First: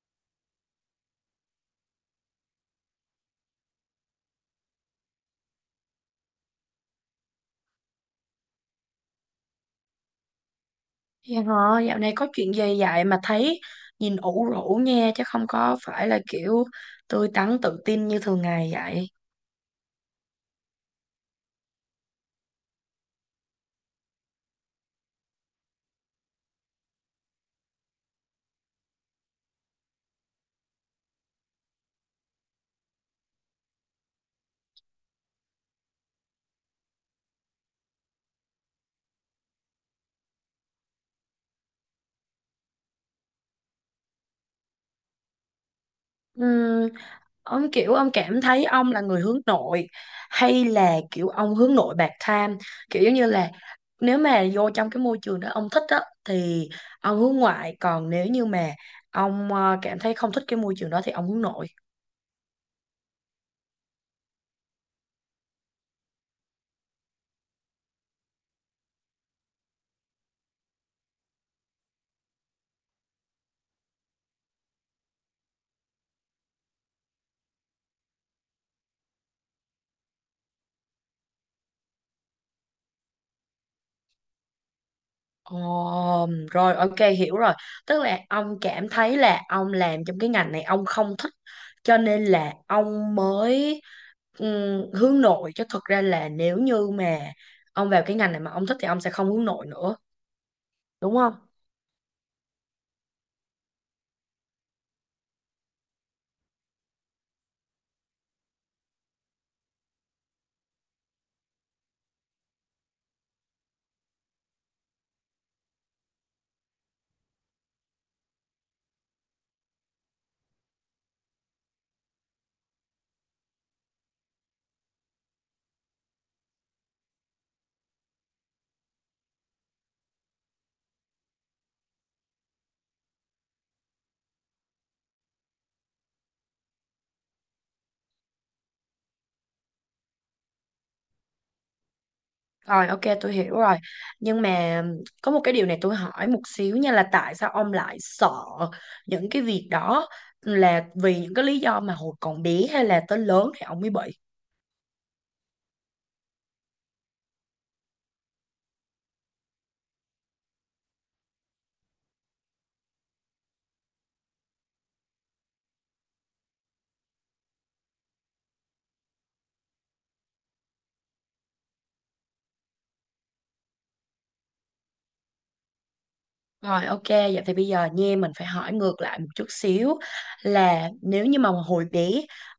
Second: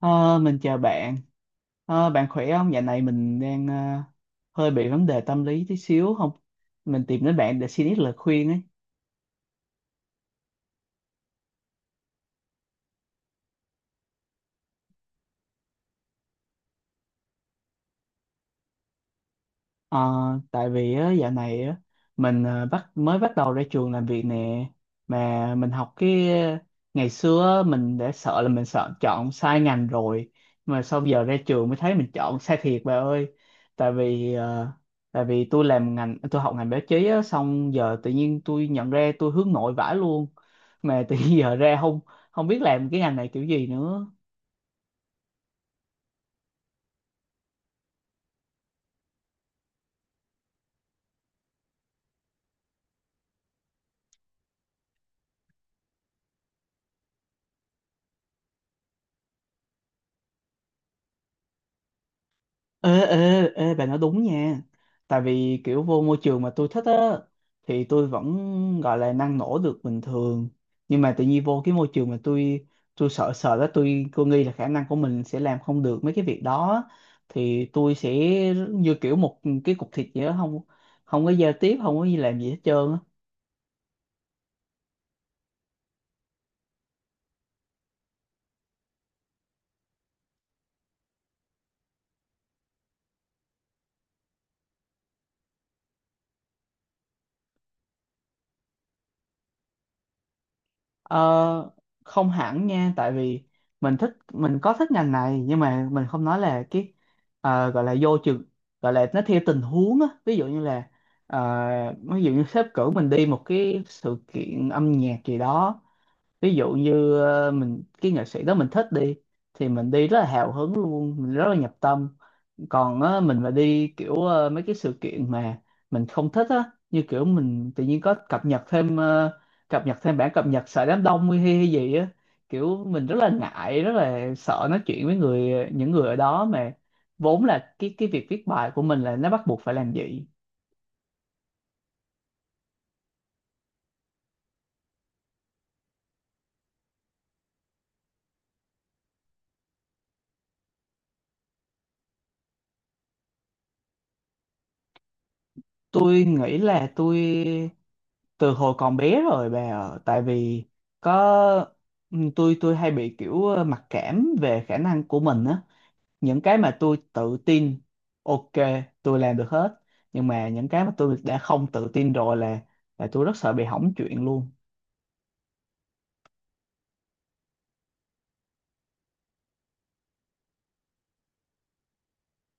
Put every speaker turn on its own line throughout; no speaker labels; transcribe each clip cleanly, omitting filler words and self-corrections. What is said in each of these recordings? Ờ, mình chào bạn. Bạn khỏe không? Dạo này mình đang hơi bị vấn đề tâm lý tí xíu không? Mình tìm đến bạn để xin ít lời khuyên ấy.
Dạ hả, dạo này có chuyện gì vậy mà thấy nhìn ủ rũ nha, chứ không có phải là kiểu tươi tắn tự tin như thường ngày vậy.
Ờ, Tại vì á, dạo này á, mình ờ, bắt mới bắt đầu ra trường làm việc nè mà mình học cái ngày xưa á, mình đã sợ là mình sợ chọn sai ngành rồi, mà sau giờ ra trường mới thấy mình chọn sai thiệt bà ơi. Tại vì tôi làm ngành tôi học ngành báo chí á, xong giờ tự nhiên tôi nhận ra tôi hướng nội vãi luôn, mà tự nhiên giờ ra không không biết làm cái ngành này kiểu gì nữa.
Ừm, ông kiểu ông cảm thấy ông là người hướng nội hay là kiểu ông hướng nội bạc tham, kiểu giống như là nếu mà vô trong cái môi trường đó ông thích á thì ông hướng ngoại, còn nếu như mà ông cảm thấy không thích cái môi trường đó thì ông hướng nội.
Ê ê ê bà nói đúng nha, tại vì kiểu vô môi trường mà tôi thích á thì tôi vẫn gọi là năng nổ được bình thường, nhưng mà tự nhiên vô cái môi trường mà tôi sợ sợ đó, tôi nghĩ là khả năng của mình sẽ làm không được mấy cái việc đó á. Thì tôi sẽ như kiểu một cái cục thịt vậy đó, không không có giao tiếp, không có gì làm gì hết trơn á.
Ồ, rồi ok hiểu rồi. Tức là ông cảm thấy là ông làm trong cái ngành này ông không thích cho nên là ông mới hướng nội, chứ thực ra là nếu như mà ông vào cái ngành này mà ông thích thì ông sẽ không hướng nội nữa, đúng
Ờ,
không?
không hẳn nha, tại vì mình có thích ngành này, nhưng mà mình không nói là cái gọi là vô trường, gọi là nó theo tình huống á, ví dụ như là ờ, ví dụ như sếp cử mình đi một cái sự kiện âm nhạc gì đó, ví dụ như mình cái nghệ sĩ đó mình thích đi thì mình đi rất là hào hứng luôn, mình rất là nhập tâm. Còn á, mình mà đi kiểu mấy cái sự kiện mà mình không thích á, như kiểu mình tự nhiên có cập nhật thêm bản cập nhật sợ đám đông hay gì á, kiểu mình rất là ngại rất là sợ nói chuyện với những người ở đó, mà vốn là cái việc viết bài của mình là nó bắt buộc phải làm vậy.
Rồi ok tôi hiểu rồi. Nhưng mà có một cái điều này tôi hỏi một xíu nha, là tại sao ông lại sợ những cái việc đó, là vì những cái lý do mà hồi còn bé hay là tới lớn thì ông mới bị?
Tôi nghĩ là tôi từ hồi còn bé rồi bà ạ. Tại vì có ừ, tôi hay bị kiểu mặc cảm về khả năng của mình á, những cái mà tôi tự tin ok tôi làm được hết, nhưng mà những cái mà tôi đã không tự tin rồi là tôi rất sợ bị hỏng chuyện luôn.
Rồi ok, vậy thì bây giờ nha mình phải hỏi ngược lại một chút xíu, là nếu như mà hồi bé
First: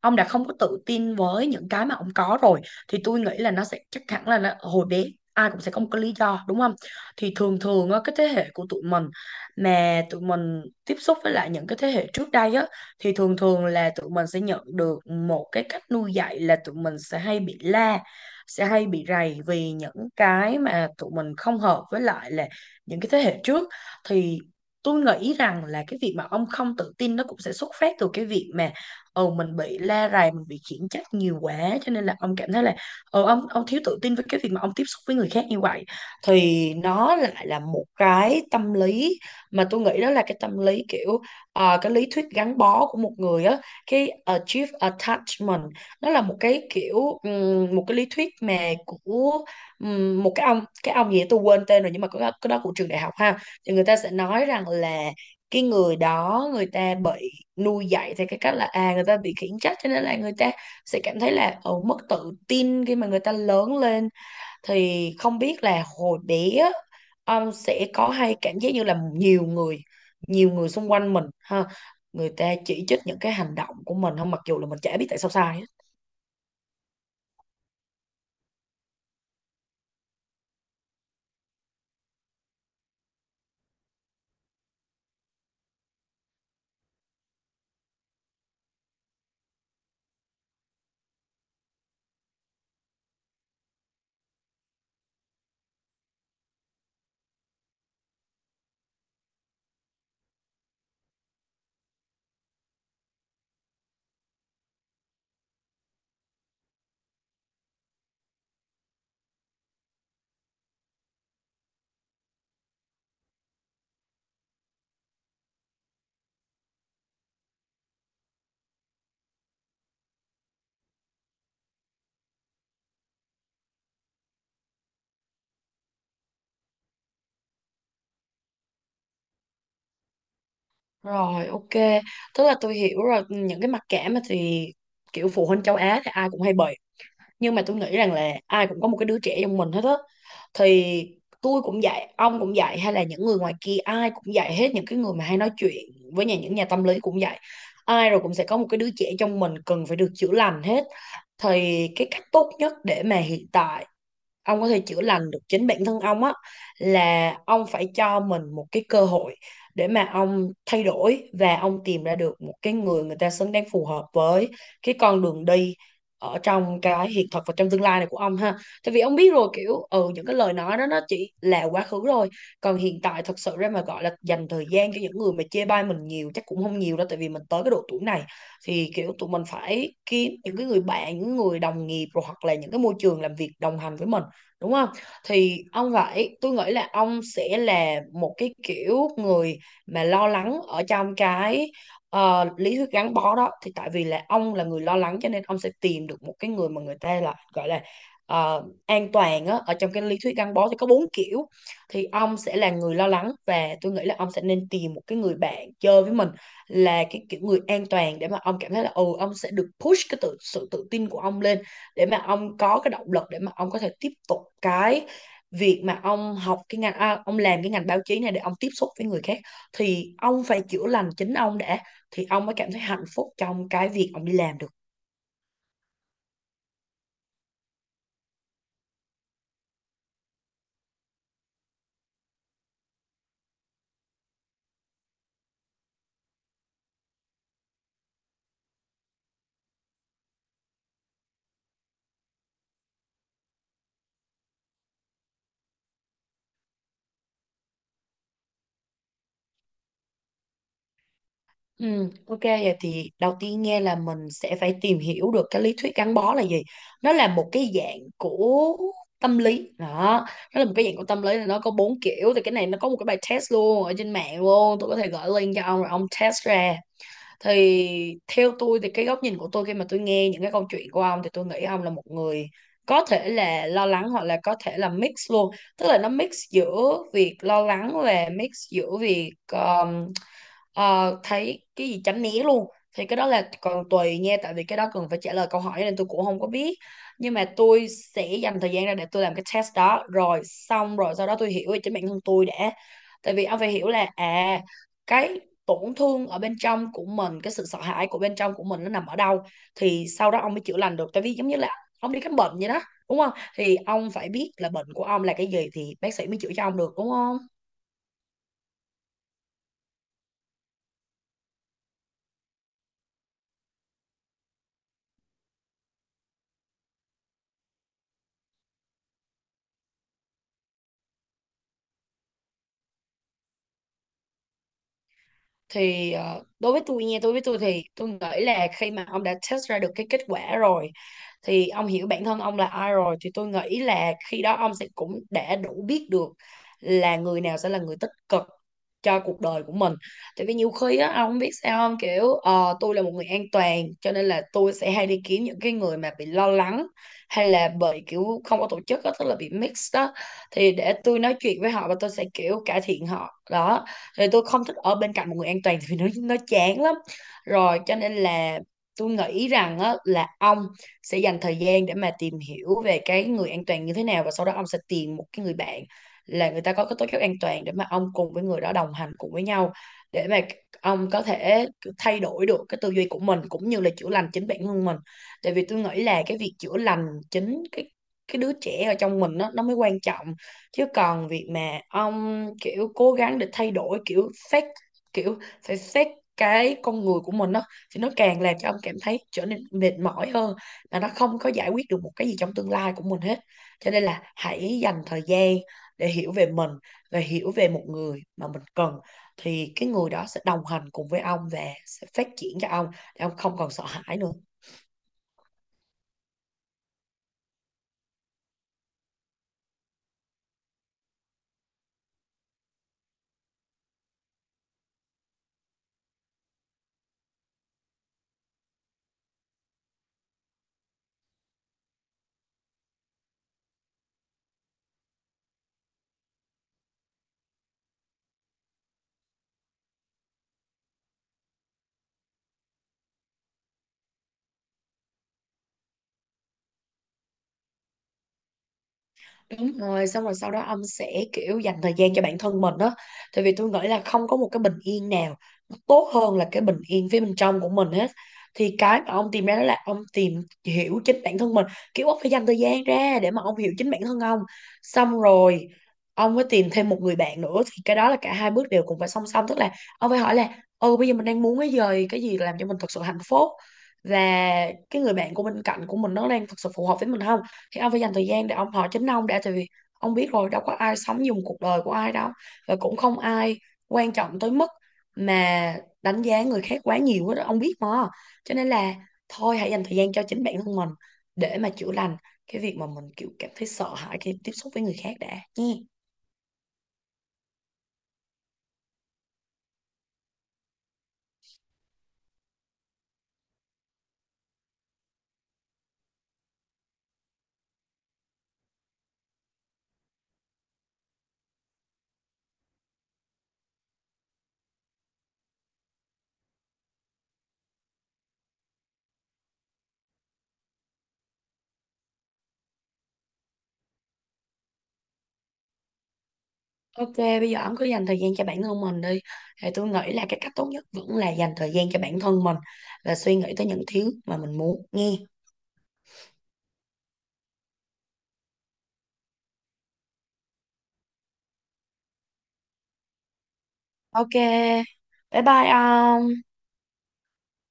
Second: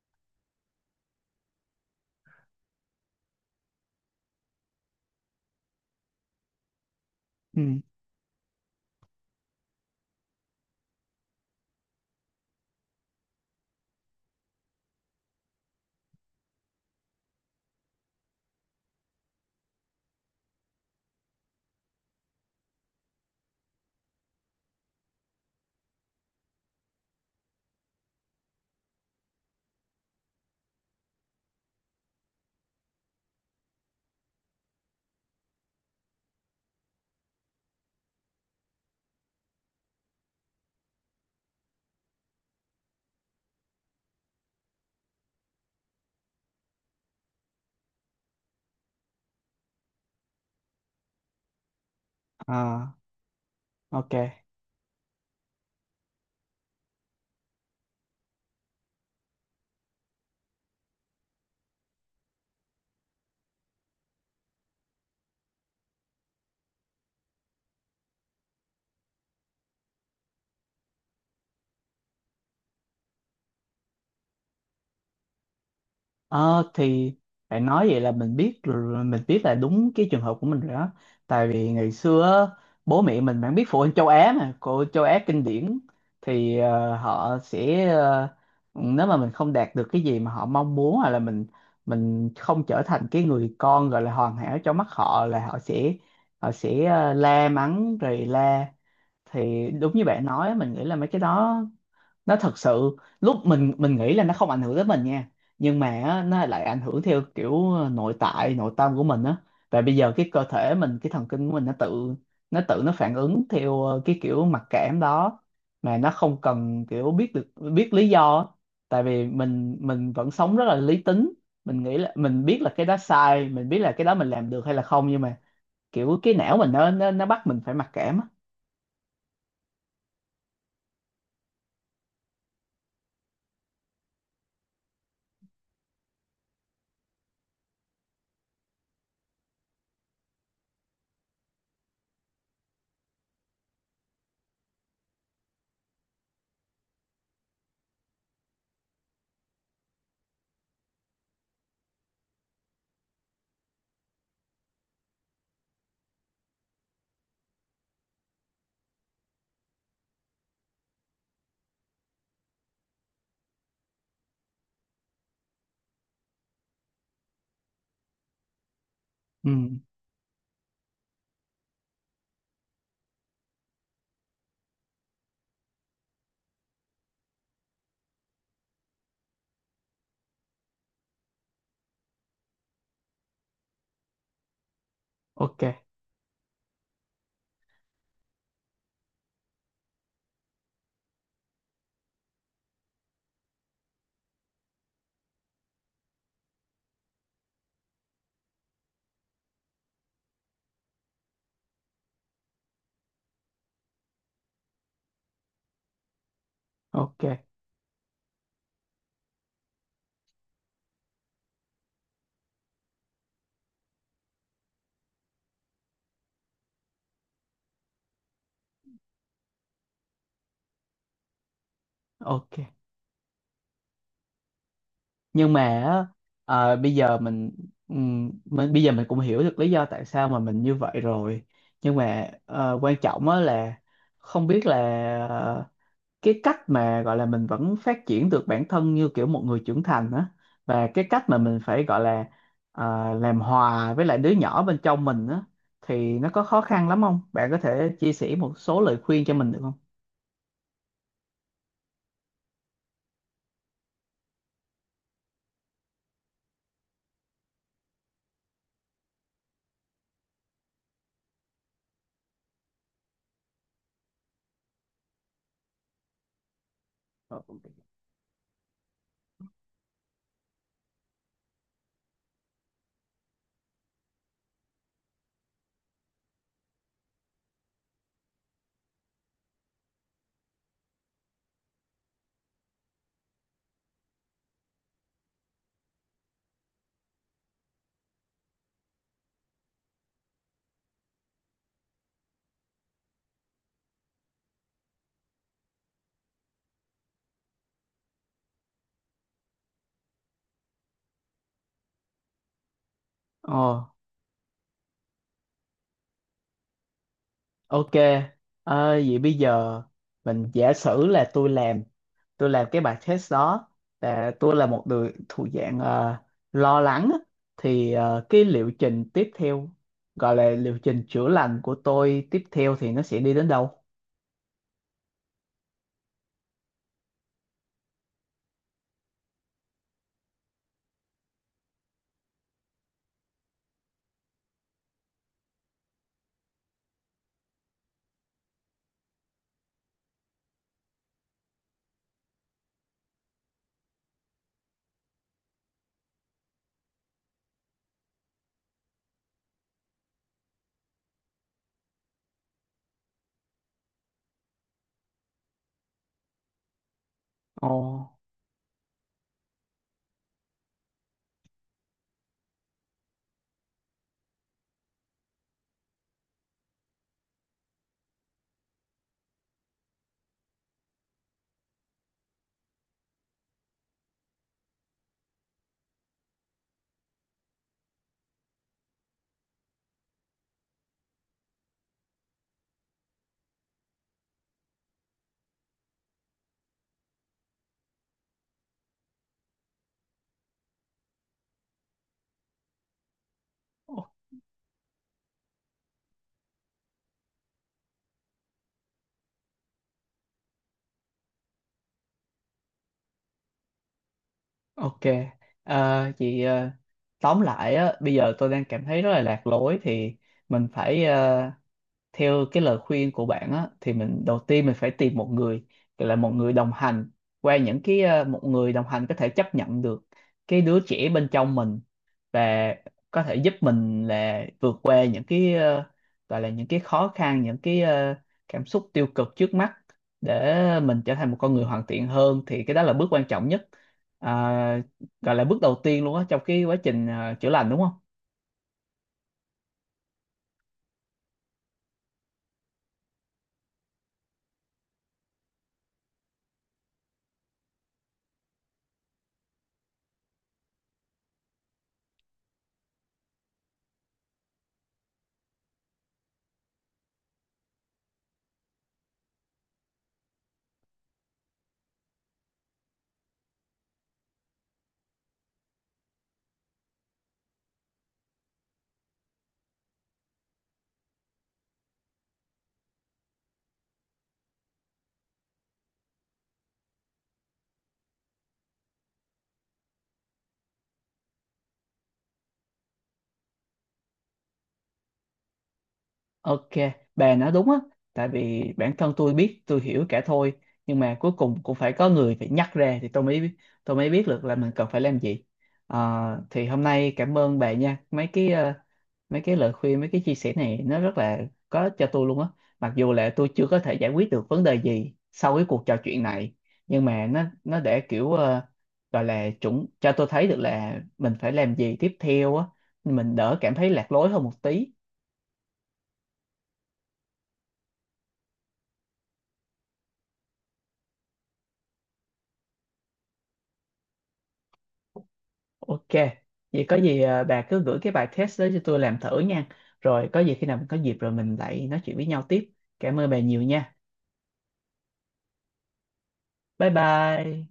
ông đã không có tự tin với những cái mà ông có rồi thì tôi nghĩ là nó sẽ chắc hẳn là nó, hồi bé ai cũng sẽ có một cái lý do, đúng không? Thì thường
Ừ.
thường á, cái thế hệ của tụi mình mà tụi mình tiếp xúc với lại những cái thế hệ trước đây á thì thường thường là tụi mình sẽ nhận được một cái cách nuôi dạy là tụi mình sẽ hay bị la, sẽ hay bị rầy vì những cái mà tụi mình không hợp với lại là những cái thế hệ trước, thì tôi nghĩ rằng là cái việc mà ông không tự tin nó cũng sẽ xuất phát từ cái việc mà mình bị la rầy, mình bị khiển trách nhiều quá cho nên là ông cảm thấy là ông thiếu tự tin với cái việc mà ông tiếp xúc với người khác như vậy, thì nó lại là một cái tâm lý mà tôi nghĩ đó là cái tâm lý kiểu cái lý thuyết gắn bó của một người á, cái achieve attachment. Nó là một cái kiểu một cái lý thuyết mà của một cái ông gì đó tôi quên tên rồi, nhưng mà có cái đó của trường
À,
đại học ha. Thì người ta sẽ
ok.
nói rằng là cái người đó người ta bị nuôi dạy theo cái cách là người ta bị khiển trách cho nên là người ta sẽ cảm thấy là mất tự tin khi mà người ta lớn lên. Thì không biết là hồi bé á, ông sẽ có hay cảm giác như là nhiều người xung quanh mình ha, người ta chỉ trích những cái hành động của mình không, mặc dù là mình chả biết tại sao sai hết.
Ờ thì bạn nói vậy là mình biết là đúng cái trường hợp của mình rồi đó. Tại vì ngày xưa á, bố mẹ mình, bạn biết phụ huynh châu Á mà, cô châu Á kinh điển, thì họ sẽ nếu mà mình không đạt được cái gì mà họ mong muốn, hoặc là mình không trở thành cái người con gọi là hoàn hảo trong mắt họ, là họ sẽ la mắng rồi la. Thì đúng như bạn nói, mình nghĩ là mấy cái đó nó thật sự lúc mình nghĩ là nó không ảnh hưởng tới mình nha, nhưng mà á, nó lại ảnh hưởng theo kiểu nội tại nội tâm của mình á. Và bây giờ cái cơ thể mình, cái thần kinh của mình nó tự nó phản ứng theo cái kiểu mặc cảm đó, mà nó không cần kiểu biết được biết lý do á. Tại vì mình vẫn sống rất là lý tính, mình nghĩ là mình biết là cái đó sai, mình biết là cái đó mình làm được hay là không, nhưng mà kiểu cái não mình nó bắt mình phải mặc cảm á.
Rồi ok, tức là tôi hiểu rồi. Những cái mặc cảm á thì kiểu phụ huynh châu Á thì ai cũng hay bị, nhưng mà tôi nghĩ rằng là ai cũng có một cái đứa trẻ trong mình hết á, thì tôi cũng dạy, ông cũng dạy, hay là những người ngoài kia ai cũng dạy hết, những cái người mà hay nói chuyện với nhà, những nhà tâm lý cũng dạy, ai rồi cũng sẽ có một cái đứa trẻ trong mình cần phải được chữa lành hết. Thì cái cách tốt nhất để mà hiện tại ông có thể chữa lành được chính bản thân ông á là ông phải cho mình một cái cơ hội để mà ông thay đổi và ông tìm ra được một cái người, người ta xứng đáng phù hợp với cái con đường đi ở trong cái hiện thực và trong tương lai này của ông ha. Tại vì ông biết rồi,
Ừ.
kiểu những cái lời nói đó nó chỉ là quá khứ rồi, còn hiện tại thật sự ra mà gọi là dành thời gian cho những người mà chê bai mình nhiều chắc cũng không nhiều đâu, tại vì mình tới cái độ tuổi này thì kiểu tụi mình phải kiếm những cái người bạn, những người đồng nghiệp rồi, hoặc là những cái môi trường làm việc đồng hành với mình, đúng không?
Ok.
Thì ông phải, tôi nghĩ là ông sẽ là một cái kiểu người mà lo lắng ở trong cái lý thuyết gắn bó đó. Thì tại vì là ông là người lo lắng cho nên ông sẽ tìm được một cái người mà người ta là gọi là an toàn á, ở trong cái lý thuyết gắn bó thì có bốn kiểu. Thì ông sẽ là người lo lắng và tôi nghĩ là ông sẽ nên tìm một cái người bạn chơi với mình là cái
Ok
kiểu người an toàn, để mà ông cảm thấy là ông sẽ được push cái tự, sự tự tin của ông lên, để mà ông có cái động lực để mà ông có thể tiếp tục cái việc mà ông học cái ngành, à, ông làm cái ngành báo chí này để ông tiếp xúc với người khác. Thì ông phải chữa lành chính ông đã thì ông mới
ok,
cảm thấy hạnh phúc trong cái việc ông đi làm được.
nhưng mà á, bây giờ mình bây giờ mình cũng hiểu được lý do tại sao mà mình như vậy rồi, nhưng mà quan trọng á là không biết là ờ, cái cách mà gọi là mình vẫn phát triển được bản thân như kiểu một người trưởng thành á, và cái cách mà mình phải gọi là làm hòa với lại đứa nhỏ bên trong mình á, thì nó có khó khăn lắm không? Bạn có thể chia sẻ một số lời khuyên cho mình được không?
Ừ, ok, vậy thì đầu tiên nghe là mình sẽ phải tìm hiểu được cái lý thuyết gắn bó là gì. Nó là một cái dạng của tâm lý đó, nó là một cái dạng của tâm lý là nó có bốn kiểu. Thì cái này nó có một cái bài test luôn ở trên mạng luôn, tôi có thể gửi link cho ông rồi ông test ra. Thì theo tôi thì cái góc nhìn của tôi khi mà tôi nghe những cái câu chuyện của ông thì tôi nghĩ ông là một người có thể là lo lắng hoặc là có thể là mix luôn, tức là nó mix giữa việc lo lắng và mix giữa việc Ờ, thấy cái gì tránh né luôn. Thì cái đó là còn tùy nha, tại vì cái đó cần phải trả lời câu hỏi nên tôi cũng không có biết, nhưng mà tôi sẽ dành thời gian ra để tôi làm cái test đó rồi xong rồi sau đó tôi hiểu về chính bản thân tôi đã. Tại vì ông phải hiểu là cái tổn thương ở bên trong của mình, cái sự sợ hãi của bên trong của mình nó nằm ở đâu, thì sau đó ông mới chữa lành được. Tại vì giống như là ông đi khám bệnh vậy đó, đúng không? Thì
Ờ.
ông phải biết là bệnh của ông là cái gì thì bác sĩ mới chữa cho ông được, đúng không?
Ok, vậy bây giờ mình giả sử là tôi làm cái bài test đó, là tôi là một người thuộc dạng lo lắng á. Thì cái liệu trình tiếp theo, gọi là liệu trình chữa lành của tôi tiếp theo thì nó sẽ đi đến đâu?
Thì đối với tôi nha, đối với tôi thì tôi nghĩ là khi mà ông đã test ra được cái kết quả rồi thì ông hiểu bản thân ông là ai rồi, thì tôi nghĩ là khi đó ông sẽ cũng đã đủ biết được là người nào sẽ là người tích cực cho cuộc đời của mình. Tại vì nhiều khi á ông không biết sao không, kiểu tôi là một người an toàn cho nên là tôi sẽ hay đi kiếm những cái người mà bị lo lắng hay là bị kiểu không có tổ chức á, tức là bị mix đó, thì để tôi nói chuyện với họ và tôi sẽ kiểu cải thiện họ đó. Thì tôi không thích ở bên cạnh một người an toàn vì nó chán lắm,
Ồ,
rồi cho nên là tôi nghĩ rằng á, là ông sẽ dành thời gian để mà tìm hiểu về cái người an toàn như thế nào và sau đó ông sẽ tìm một cái người bạn là người ta có cái tố chất an toàn để mà ông cùng với người đó đồng hành cùng với nhau, để mà ông có thể thay đổi được cái tư duy của mình cũng như là chữa lành chính bản thân mình. Tại vì tôi nghĩ là cái việc chữa lành chính cái đứa trẻ ở trong mình nó mới quan trọng, chứ còn việc mà ông kiểu cố gắng để thay đổi kiểu xét, kiểu phải xét cái con người của mình đó thì nó càng làm cho ông cảm thấy trở nên mệt mỏi hơn mà nó không có giải quyết được một cái gì trong tương lai của mình hết. Cho nên
o-
là hãy dành thời gian để hiểu về mình và hiểu về một người mà mình cần, thì cái người đó sẽ đồng hành cùng với ông và sẽ phát triển cho ông để ông không còn sợ hãi nữa.
ok. À, chị tóm lại á, bây giờ tôi đang cảm thấy rất là lạc lối, thì mình phải theo cái lời khuyên của bạn á, thì mình đầu tiên mình phải tìm một người gọi là một người đồng hành, qua những cái một người đồng hành có thể chấp nhận được cái đứa trẻ bên trong mình, và có thể giúp mình là vượt qua những cái gọi là những cái khó khăn, những cái cảm xúc tiêu cực trước mắt, để mình trở thành một con người hoàn thiện hơn, thì cái đó là bước quan trọng nhất. À, gọi là bước đầu tiên luôn á trong cái quá trình chữa lành, đúng không?
Đúng rồi, xong rồi sau đó ông sẽ kiểu dành thời gian cho bản thân mình đó. Tại vì tôi nghĩ là không có một cái bình yên nào nó tốt hơn là cái bình yên phía bên trong của mình hết. Thì cái mà ông tìm ra đó là ông tìm hiểu chính bản thân mình. Kiểu ông phải dành thời gian ra để mà ông hiểu chính bản thân ông. Xong rồi ông mới tìm thêm một người bạn nữa. Thì cái đó là cả hai bước đều cùng phải song song. Tức là ông phải hỏi là bây giờ mình đang muốn cái gì làm cho mình thật sự hạnh phúc. Và cái người bạn của bên cạnh của mình nó đang thật sự phù hợp với mình không? Thì ông phải dành thời gian để ông hỏi chính ông đã, tại vì ông biết rồi, đâu có ai sống dùng cuộc đời của ai đâu, và cũng không ai quan trọng tới mức mà đánh giá người khác quá nhiều hết đó, ông biết mà. Cho nên là thôi hãy dành thời gian cho chính bản thân mình để mà chữa lành cái việc mà mình kiểu cảm thấy sợ hãi khi tiếp xúc với người khác đã nha.
Ok, bà nói đúng á, tại vì bản thân tôi biết, tôi hiểu cả thôi, nhưng mà cuối cùng cũng phải có người phải nhắc ra thì tôi mới biết được là mình cần phải làm gì. Ờ, thì hôm nay cảm ơn bà nha, mấy cái mấy cái lời khuyên, mấy cái chia sẻ này nó rất là có ích cho tôi luôn á. Mặc dù là tôi chưa có thể giải quyết được vấn đề gì sau cái cuộc trò chuyện này, nhưng mà nó để kiểu gọi là chuẩn cho tôi thấy được là mình phải làm gì tiếp theo á, mình đỡ cảm thấy lạc lối hơn một tí.
Ok, bây giờ ông cứ dành thời gian cho bản thân mình đi. Thì tôi nghĩ là cái cách tốt nhất vẫn là dành thời gian cho bản thân mình và suy nghĩ tới những thứ mà mình muốn nghe.
Ok, vậy có gì à, bà cứ gửi cái bài test đó cho tôi làm thử nha. Rồi có gì khi nào mình có dịp rồi mình lại nói chuyện với nhau tiếp. Cảm ơn bà nhiều nha.
Ok, bye bye ông.
Bye bye.